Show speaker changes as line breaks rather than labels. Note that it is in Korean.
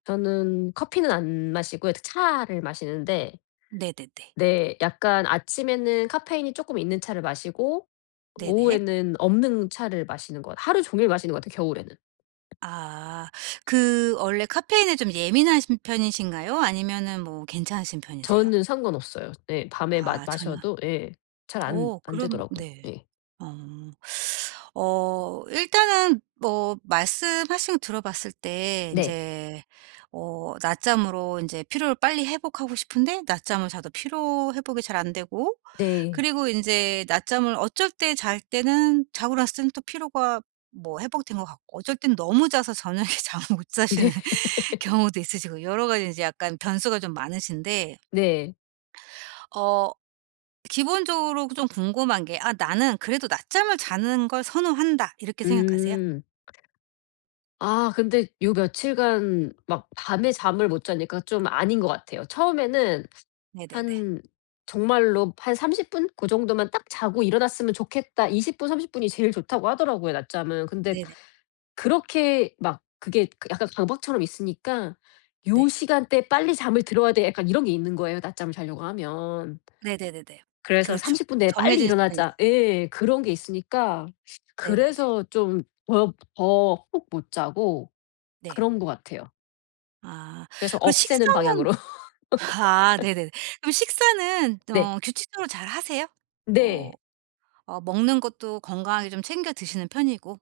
저는 커피는 안 마시고요. 이렇게 차를 마시는데
네네네.
네. 약간 아침에는 카페인이 조금 있는 차를 마시고
네네.
오후에는 없는 차를 마시는 것 하루 종일 마시는 것 같아요, 겨울에는.
아 그 원래 카페인에 좀 예민하신 편이신가요? 아니면은 뭐 괜찮으신 편이세요?
저는 상관 없어요. 네. 밤에 마
아, 전혀
마셔도 예. 잘 안
어
안
그럼
되더라고요.
네.
예.
어 어 일단은 뭐 말씀하신 거 들어봤을 때
네.
인제 어 낮잠으로 인제 피로를 빨리 회복하고 싶은데 낮잠을 자도 피로 회복이 잘 안 되고
네.
그리고 인제 낮잠을 어쩔 때 잘 때는 자고 났을 때는 또 피로가 뭐 회복된 것 같고 어쩔 땐 너무 자서 저녁에 잠을 못
네.
자시는 경우도 있으시고 여러 가지 이제 약간 변수가 좀 많으신데
네.
어 기본적으로 그 좀 궁금한 게 '아 나는 그래도 낮잠을 자는 걸 선호한다.' 이렇게 생각하세요?
음. 아 근데 요 며칠 간 막 밤에 잠을 못 자니까 좀 아닌 것 같아요. 처음에는
네네네.
한 정말로 '한 30 분? 고 정도만 딱 자고 일어났으면 좋겠다.' 20 분 30 분이 제일 좋다고 하더라고요, 낮잠은. 근데
네네.
그렇게 막 그게 약간 강박처럼 있으니까 '요
네.
시간대에 빨리 잠을 들어야 돼.' 약간 이런 게 있는 거예요, 낮잠을 자려고 하면.
네네네네.
그래서
그렇죠.
'30 분 내에 빨리
정해진 시간이
일어나자.' 예, 그런 게 있으니까
네네네.
그래서 좀 법 더 푹 못 자고
네.
그런 것 같아요.
아
그래서
그리고
없애는
식사는
방향으로.
아 네네네. 그럼 식사는
네.
어 규칙적으로 잘 하세요?
네.
뭐 어 먹는 것도 건강하게 좀 챙겨 드시는 편이고.